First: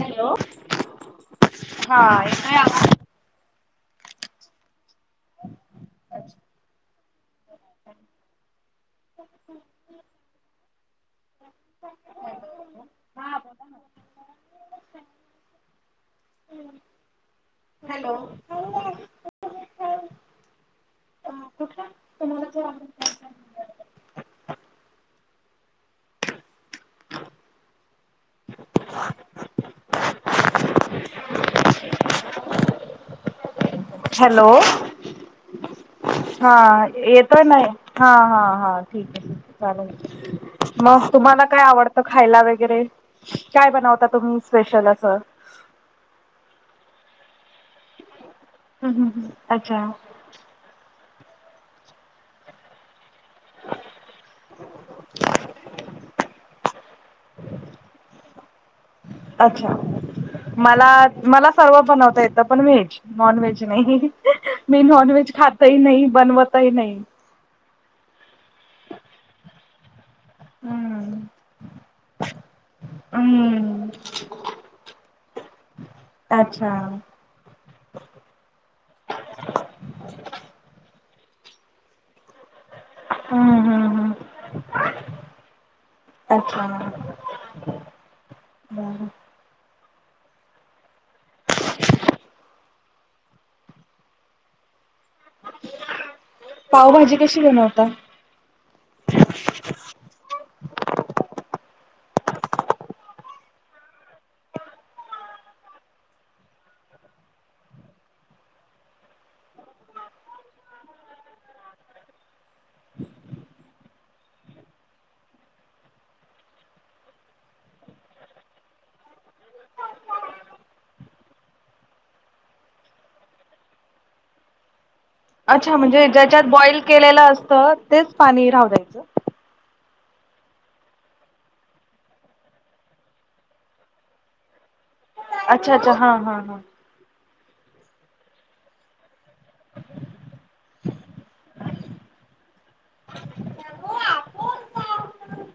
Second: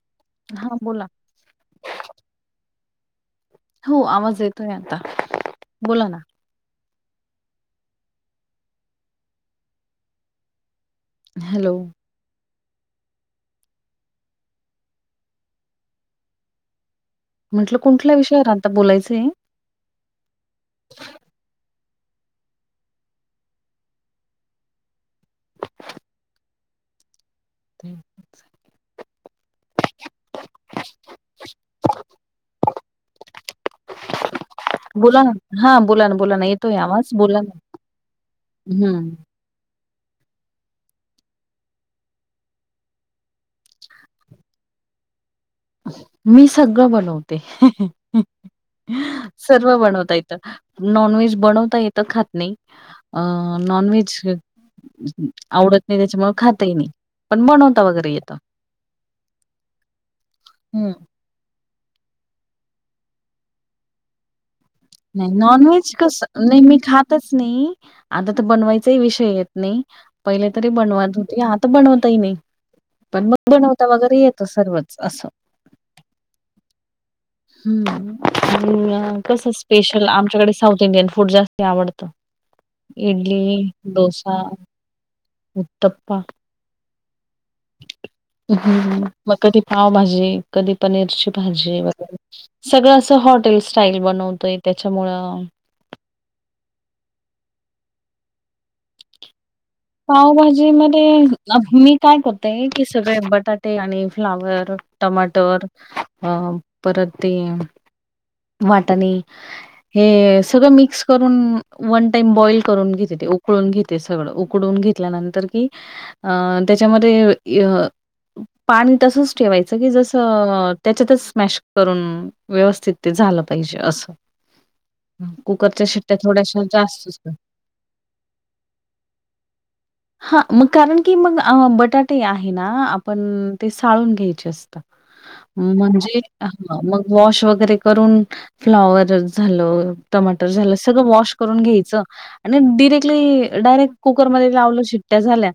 Hello हां बोला. हा येतोय आवाज? हो आवाज येतोय आता बोला ना. [inaudible] हॅलो. [unintelligible] हा बोला ना. [unintelligible] म्हटलं कुठल्या विषयावर आता बोलायचंय? [unintelligible] हा कुठला? तुम्हाला जो आवडेल त्या विषयावर बोलूया आपण. हम्म चालेल. [unintelligible] [unintelligible] हॅलो. बोला ना. हां बोला ना, बोला ना. हा येतोय आवाज बोला येतोय ना हा-हा-हा ठीक हं. आहे. चालून मग तुम्हाला काय आवडतं खायला वगैरे काय बनवता तुम्ही स्पेशल असं? मी सगळं बनवते सर्व अच्छा बनवता य नॉनव्हेज बनवता येतं खात नाही. अं नॉन व्हेज आवडत नाही त्याच्या मूळ खातही नाही. पण बनवता वगैरे येतो. अच्छा मला हं. मला. सर्व बनवता येत पण व्हेज नॉन व्हेज नाही. मी नॉन नाही व्हेज खातही नॉनव्हेज नाही कसं बनवतही मी नाही. खातच नाही आता तर बनवायचाही विषय येत नाही. पहिले तरी हम्म बनवत होते आता बनवतही नाही. पण मग बनवता हम्म वगैरे येतो सर्वच असं. अच्छा हम्म कस स्पेशल आमच्याकडे साऊथ इंडियन फूड जास्ती आवडतं. हम्म इडली हम्म हम्म दोसा उतपा. हा मग कधी पावभाजी कधी पनीरची. वे सगळं असं हॉटेल स्टाईल बनवतय त्याच्यामु. पावभाजी कशी बनवता पावभाजी मध्ये मी काय करतेय की सगळे बटाटे आणि फ्लावर टमाटर अं परत ते वाटाणी हे सगळं मिक्स करून वन टाइम बॉइल करून घेते ते उकळून घेते सगळं उक उकडून घेतल्यानंतर की अ त्याच्यामध्ये अ पाणी तसच ठेवायचं की जसं त्याच्यातच स्मॅश करून व्यवस्थित ते झालं पाहिजे असं अच्छा कुकरच्या म्हणजे शिट्ट्या ज्याच्यात थोड्याशा बॉइल केलेलं जास्तच असतं तेच पाणी राव द्यायचं हा मग कारण की मग बटाटे आहे ना आपण ते साळून घ्यायचे अस अच्छा अच्छा हा म्हणजे हा ह हा मग वॉश वगैरे करून फ्लॉवर झालं टमाटर झालं सगळं वॉश करून घ्यायचं आणि डिरेक्टली डायरेक्ट कुकरमध्ये लावलं शिट्ट्या झाल्या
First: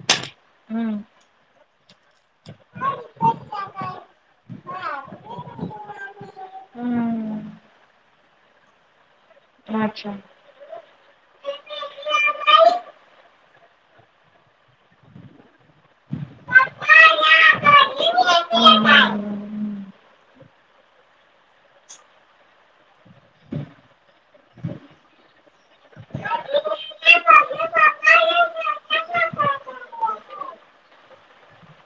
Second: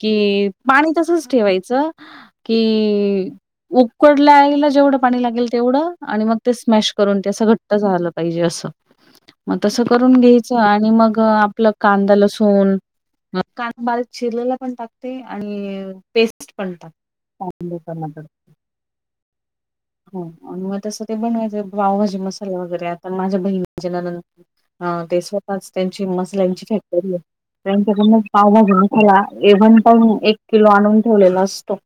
की पाणी हम्म तसच ठेवायचं कि उकडल्यायला जेवढं पाणी लागेल तेवढं आणि मग ते स्मॅश करून ते हम्म असं घट्ट झालं पाहिजे असं मग तसं अच्छा. करून घ्यायचं आणि मग आपलं कांदा लसून मग कांदा बारीक शिरलेला पण टाकते आणि पेस्ट पण टाकते हा ह, ह हो आणि मग तसं ते बनवायच पावभाजी मसाले वगैरे आता माझ्या बहिणी ज हा ते स्वतःच त्यांची मसल्यांची फॅक्टरी आहे त्यांच्याकडून पावभाजी मसाला एव्हण पण एक किलो आणून ठेवलेला असतो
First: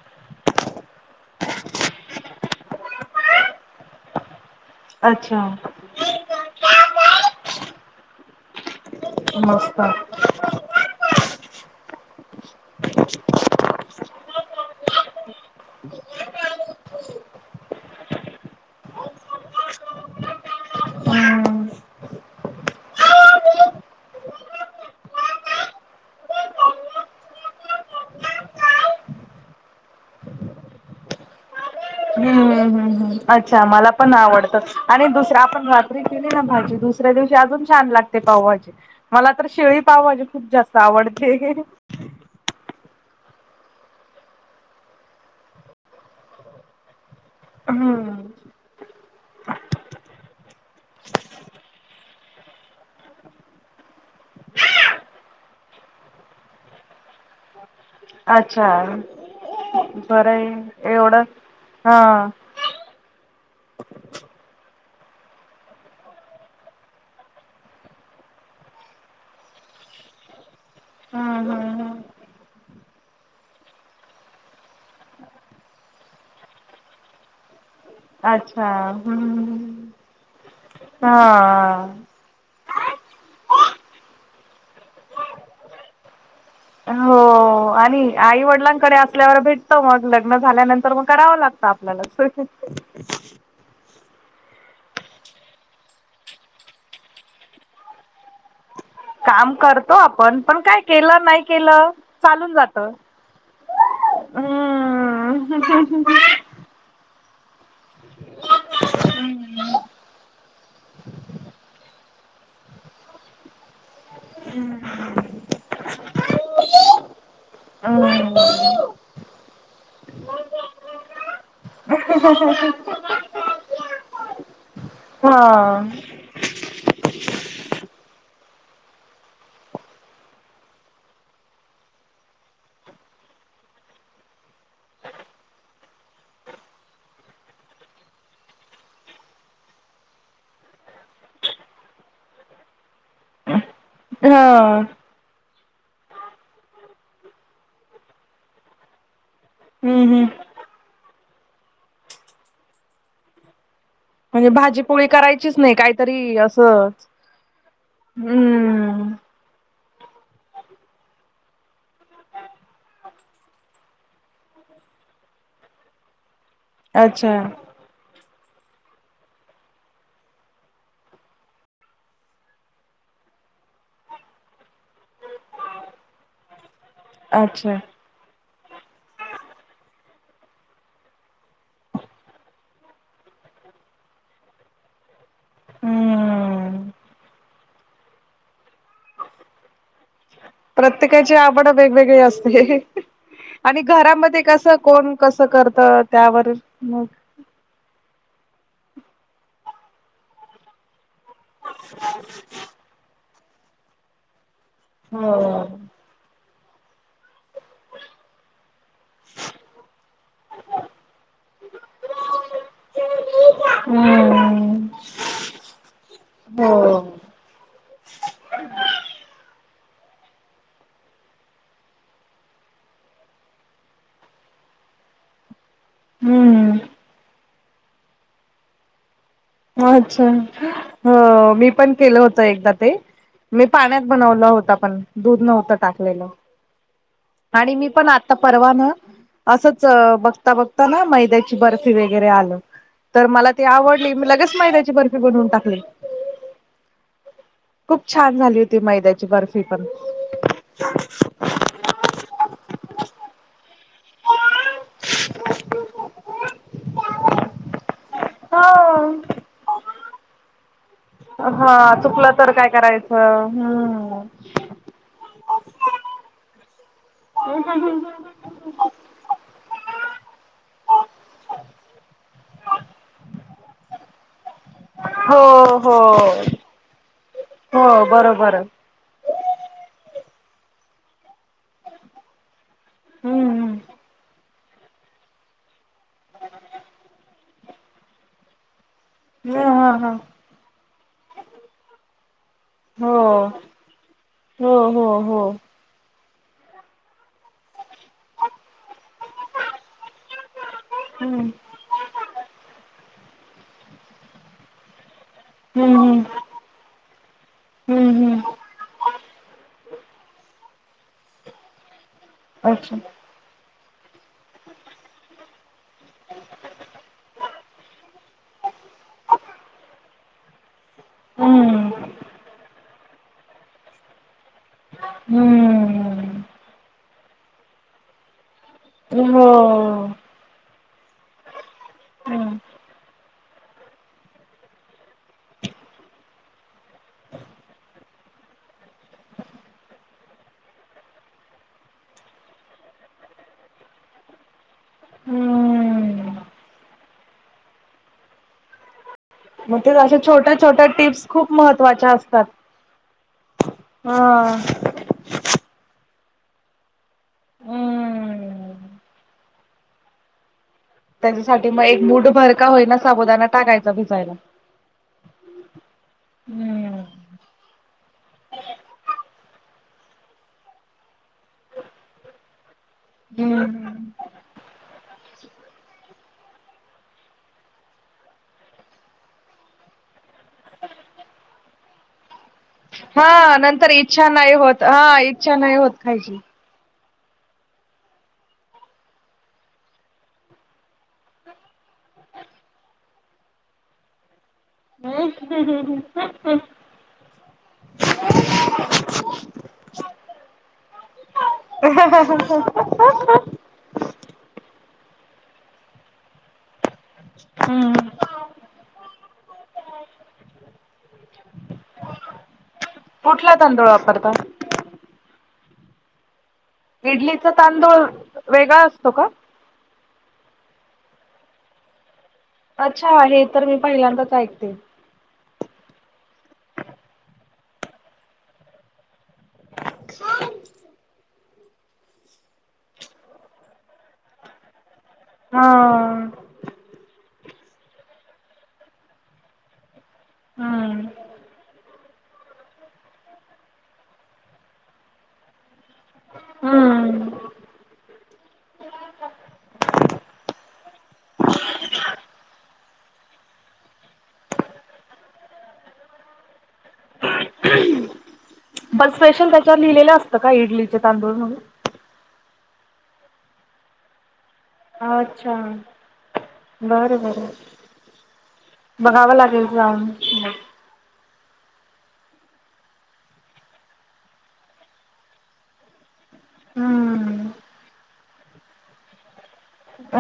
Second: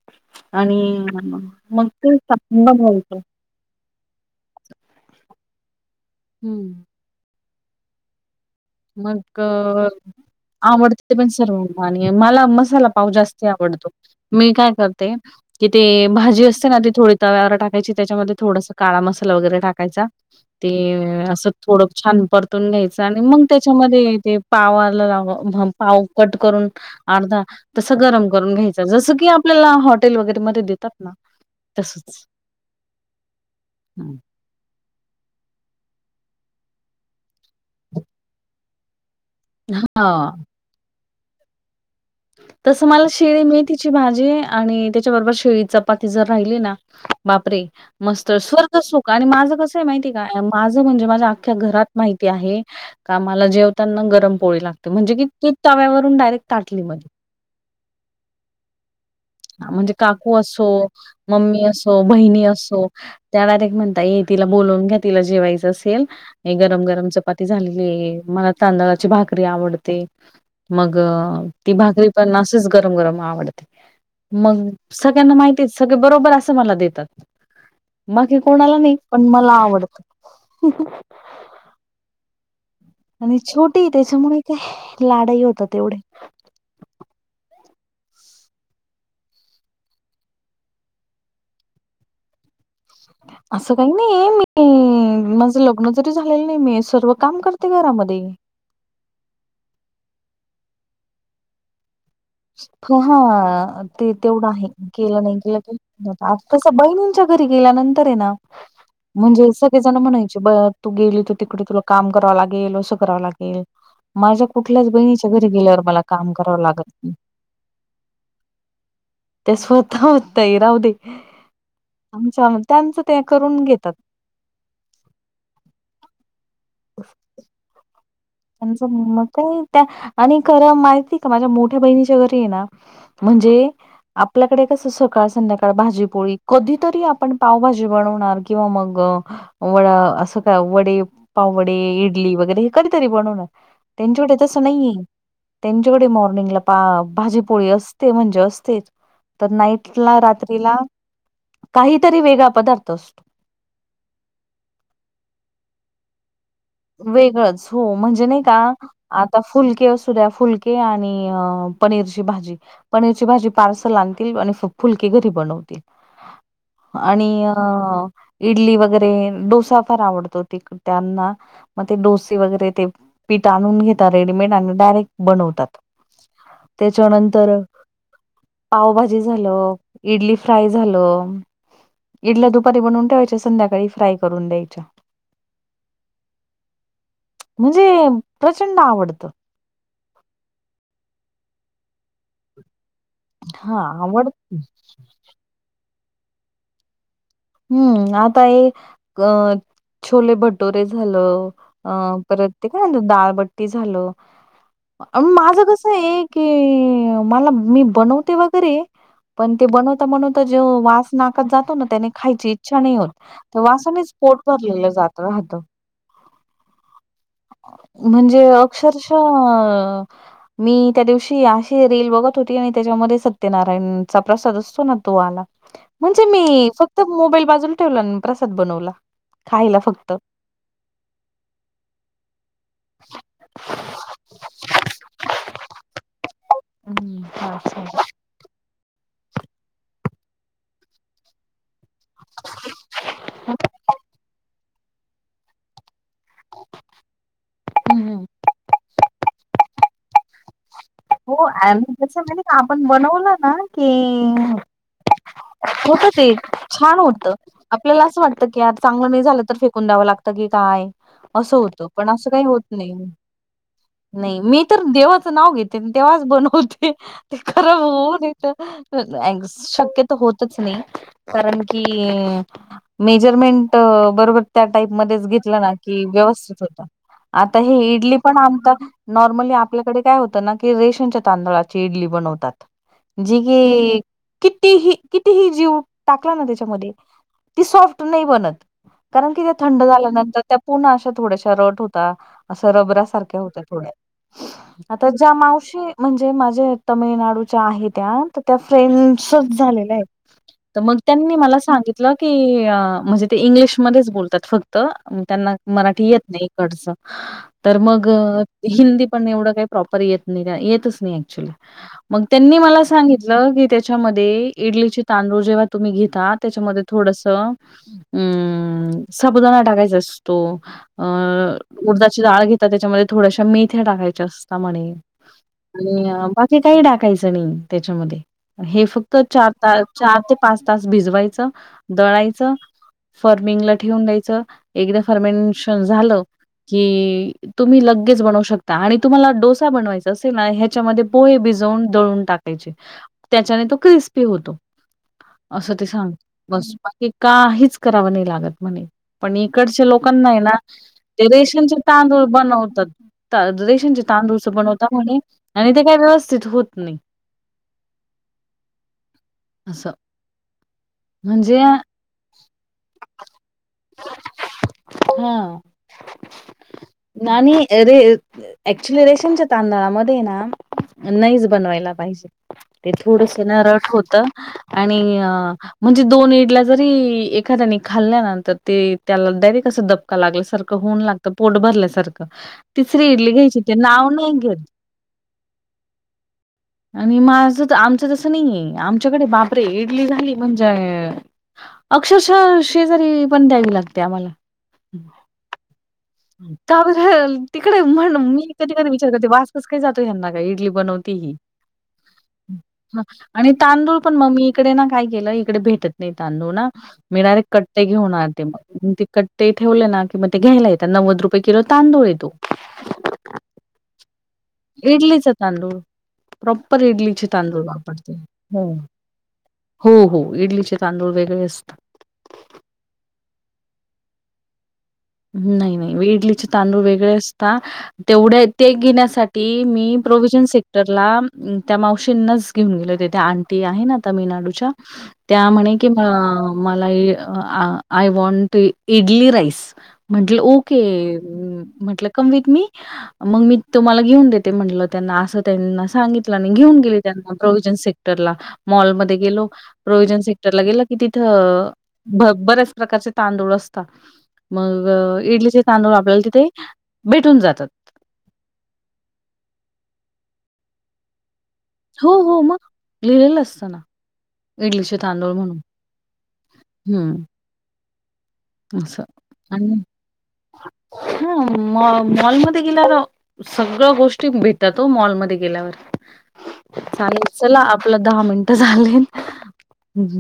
आणि मग ते टाकून बनवायच अच्छा हम्म मग मस्त आवडत ते पण सर्वांना आणि मला मसाला पाव जास्ती आवडतो मी काय करते किथ ते भाजी असते ना ती थोडी तव्यावर टाकायची त्याच्यामध्ये थोडास काळा मसाला वगैरे टाकायचा ते असं हम्म. थोडं छान परतून घ्यायचं आणि मग त्याच्यामध्ये ते पावला ला पाव कट करून अर्धा तस गरम करून घ्यायच जसं की आपल्याला हॉटेल वगैरे मध्ये देतात ना तसच हम्म हम्म अच्छा मला पण आवडत आणि दुसर आपण रात्री केली ना भाजी दुस दुसऱ्या दिवशी अजून छान लागते पावभाजी मला तर शिळी पावभाजी हा. खूप जास्त आवडते तसं मला शिळी मेथीची भाजी आणि त्याच्याबरोबर शिळी चपाती जर राहिली ना बापरे हम्म मस्त स्वर्ग सुख आणि माझं कसं आहे माहिती का माझं म्हणजे माझ्या अख्ख्या घरात माहिती आहे का मला जेवताना गरम पोळी लागते म्हणजे की ती तव्यावरून डायरेक्ट ताटली मध्ये अच्छा हा म्हणजे बरं काकू असो, आहे एवढं मम्मी असो, हा बहिणी असो त्या डायरेक्ट म्हणता ये तिला बोलून घ्या तिला जेवायचं असेल हे गरम, गरम चपाती झालेली आहे मला तांदळाची भाकरी आवडते मग हम्म ती हम्म हम्म भाकरी पण असच गरम, गरम आवडते मग सगळ्यांना माहिती सगळे बरोबर असं मला देतात बाकी अच्छा कोणाला नाही पण मला हम्म आवडत हा आणि छोटी त्याच्यामुळे काय लाडाई होतात तेवढे हो आणि आई वडिलांकडे असल्यावर भेटत मग लग्न झाल्यानंतर मग करावं लागतं आपल्यालच [inaudible] असं काही नाही या मी माझं लग्न जरी झालेलं नाही मी सर्व काम करते घरामध्ये. काम करतो आपण पण काय केलं नाही केलं. चालून जात हा ते तेवढं आहे केलं नाही केलं हम्म तस बहिणीच्या. घरी गेल्यानंतर आहे ना म्हणजे सगळे जण म्हणाय तू गेली त तिकड तुला. काम कराव लागे अस कराव लागेल माझ्या कुठल्याच बहिणीच्या घरी. गेल्यावर मला काम करावं लागत नाही. ते स्वतः होय राहू दे. आमच्या त्यांचं ते करून घेतात. हा. [inaudible] त्यांच म त्या आणि खरं माहिती आहे का माझ्या मोठ्या बहिणीच्या घरी ये ना. म्हणजे. आपल्याकडे कसं सकाळ संध्याकाळ भाजीपोळी कधीतरी आपण पावभाजी बनवणार किंवा मग. वड असं काय वडे पावडे इडली वगैरे हे कर. तरी बनवून त्यांच्याक तसं हा नाहीय. त्यांच्याकडे मॉरिंगला पा भाजीपोळी असते म्हणजे असते. तर हम्म नाईटला हम्म रात्रीला काहीतरी वेगळा पदार्थ असतो. म्हणजे भाजी पोळी करायचीच नाही काहीतरी.. असं वेगळंच हो म्हणजे नाही का. हम्म आता फुलके असू द्या फुलके आणि अ पनीरची भाजी. पनीरची भाजी पार्सल आणतील आणि फुलके घरी बनवतील. आणि अच्छा अ. इडली वगैरे डोसा फार आवडतो त त्यांना. मग ते डोसे वगैरे ते पिठ आणून घेता रेडीमेड आणून डायरेक्ट. बनवतात त्याच्यानंतर. अच्छा पावभाजी झाल इडली फ्राय झालं. इडल्या दुपारी बनवून ठेवायच्या संध्याकाळी फ्राय करून द्यायच्या. हम्म. म्हणजे प्रचंड आवडतं. प्रत्येकाची आवड वेगवेगळी असते आणि हा घरामध्ये आवड कस कोण. कस करत त्यावर म. हम्म आता हे अ छोले भटोरे झालं. अ परत ते काय दाळबट्टी झालं हो माझं कस. असं एक क मला मी बनवते वगैरे. पण ते बनवता बनवता जे वास नाकत जातो ना त्याने. खायची इच्छा नाही होत तर वासनेच पोट हम्म भरलेलं जात राहत. हो म्हणजे अक्षरश अ [inaudible] मी त्या दिवशी अशी रेल बघत होती आणि त्याच्यामध्ये सत्यनारायणचा प्रसाद असतो ना तो आला. [inaudible] म्हणजे मी फक्त हम्म मोबाईल बाजूला ठेवला प्रसाद बनवला. खायला फक्त. अच्छा ह मी पण केलं होत एकदा ते. मी पाण्यात बनवला होता पण दूध नव्हतं टाकलेलं. हम्म आणि अच्छा मी पण आता परवान असंच बघता बघता ना मैद्या बर्फी वगैरे आल, तर मला आवडली लगेच माची बर्फी बनवून टाकली. खूप हम्म छान झाली होती मैद्याची बर्फी पण हो आणि तस माहिती का आपण बनवलं ना की होत ते, छान होत. आपल्याला असं वाटतं की आ चांगलं हो नाही झालं तर फेकून द्यावं लागतं की काय? असं होत हा पण असं चुकलं काही तर होत काय नाही.. करायचं हम्म नाही मी तर देवाचं नाव घेते देवाच बनवते. हृ.. ते खरं होन येत शक्यत होतच नाही कारण की.. मेजरमेंट.. बरोबर त्या टाईप मध्येच घेतलं ना हो हो कि व्यवस्थित होत आता हे हो इडली पण बरोबर आमता नॉर्मली आपल्याकडे काय होतं ना की रेशमच्या तांदळाची इडली बनवतात. जी... हम्म गी.. कितीही.. कितीही जीव टाकला ना त्याच्यामध्ये ती सॉफ्ट नाही बनत. कारण की त्या ह थंड हा हा झाल्यानंतर त्या पुन्हा अशा थोड्याशा रट होत. असं हो रबऱसारख्या होत्या थोड्या हो.. आता हो ज्या मावशी म्हणजे माझे तमिळनाडूच्या आहे त्या तर त्या फ्रेंडसच झालेल्या आहेत. तर मग त्यांनी हम्म मला सांगितलं की... अ म्हणजे ते इंग्लिशमध्येच बोलतात फक्त त्यांना हम्म मराठी येत हम्म नाही कडच तर मग हम्म हम्म हिंदी पण एवढं काही प्रॉ् ेत येत नाही, येत नाही ऍक्च्युली, मग त्यांनी मला अच्छा सांगितलं. त्याच्यामध्ये इडलीचे तांदूळ जेव्हा तुम्ही घेता त्याच्यामध्ये थोडस अम्.. साबदाणा टाकायचा असतो अ.. हम्म उडदाची डाळ घेतात त्याच्यामध्ये थोड्याश्या मेथ्या टाकायच्या असतात म्हणे. हम्म आणि बाकी काही टाकायचं नाही त्याच्यामध्ये हे फक्त हो चार त चार ते पाच तास भिजवायचं दळायचं हम्म फर्मिंगला ठेवून द्यायचं एकदा फर्मेनशन झालं कि.. तुम्ही लगेच बनवू शकता आणि तुम्हाला डोसा बनवायचा असेल ना ह्याच्यामध्ये पोहे भिजवून दळून टाकायचे त्याच्याने तो क्रिस्पी होतो. असं ते सांग.. हम्म बस बाकी काहीच करावं नाही लागत म्हणे. पण मग इकडच्या ते लोकां अशा नाही ना छोट्या छोट्या ते टिप्स खूप रेशनचे महत्त्वाच्या तांदूळ असतात बनवतात लई हा तांदूळच बनवता म्हणे आणि ते काय व्यवस्थित होत नाही. हम्म असं म्हणजे त्याच्यासाठी मग एक मूड भरका होईना सबुदाना टाकायचा भिजायला. हा.. हम्म नानी... रे ऍक्च्युली रेशीमच्या तांदळामध्ये ना नैज बनवायला पाहिजे. ते थोडसे ना रट हम्म होत आणि.. अ म्हणजे दोन इडल्या जरी एखाद्याने खाल्ल्या ना तर ते त्याला डायरेक्ट अस द लाग सार होऊन लागत पोट भरल्या सारख तिसरी इडली घ्यायची ते तर नाव इच्छा नाही घेत होत हा इच्छा नाही होत खायची आणि माझ आमचं तसं नाहीये आमच्याकडे बापरे इडली झाली म्हणजे अक्षरशः शेजारी पण द्यावी लागते आम्हाला हम् हम् हम का बरं, ह.. तिकडे म्हण मी कधी कधी विचार करते वास कस काही जातो यांना का इडली बनवते ही ह ह ह ह आणि तांदूळ पण मग मी इकडे ना काय केलं इकडे भेटत नाही तांदूळ ना मिणारे कट्टे हम्म. घेऊणार ते मग ते कट्टे ठेवले ना किंवा ते घ्यायला येत नव्वद रुपये किलो तांदूळ येतो कुठला तांदूळ वापरतात इडलीच तांदूळ प्रॉपर इडलीचे तांदूळ वापरते हो वेगळा असतो का? हो हो इडलीचे तांदूळ वेगळे असतात अच्छा हे तर मी पहिल्यांदाच ऐकते नाही नाही इडलीचे तांदूळ वेगळे असतात. तेवढे ते घेण्यासाठी मी प्रोवि्हजन सेक्टरला त्या मावशींनाच घेऊन गेले होते त्या आणंटी आहे ना तामिळनाडूच्या त्या हा. म्हणे की मला आय वॉंट इडली राईस. म्हटलं ओके हम्म म्हंटलं कम विथ मी- मग मी तुम्हाला घेऊन देते म्हटलं त्यांना असं त्यांना सांगितलं आणि घेऊन गेले त्यांना प्रोविजन स मॉलमध्ये गेलो प्रोविजन सेक्टरला गेल की तिथं. ब बरेच प्रकारचे तांदूळ असतात मग इडलीचे तांदूळ आपल्याला तिथे भेटून जातात. बर स्पेशल त्याच्यावर लिहिलेलं असतं का इडलीचे तांदूळ म्हणून हो हो मग लिहिलेलं असतं ना. इडलीचे तांदूळ अच्छा म्हणून बरं हम्म. बरं अस बघावं लागेल आणि जाऊन. हा म मॉलमध्येध्ये गेल्या. सगळं गोष्टी भेटतातो मॉलमध्येध्ये गेल्यावर चालेल हम्म चला आपलं दहा मिनटं झाले.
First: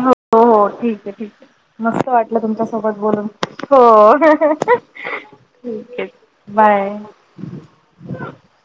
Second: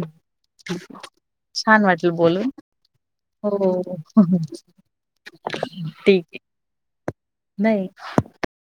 हो हो ठीक आहे ठीक आहे मस्त वाटलं बोलून. तुमच्यासोबत बोलून. हो ठीक आहे बाय. नाही.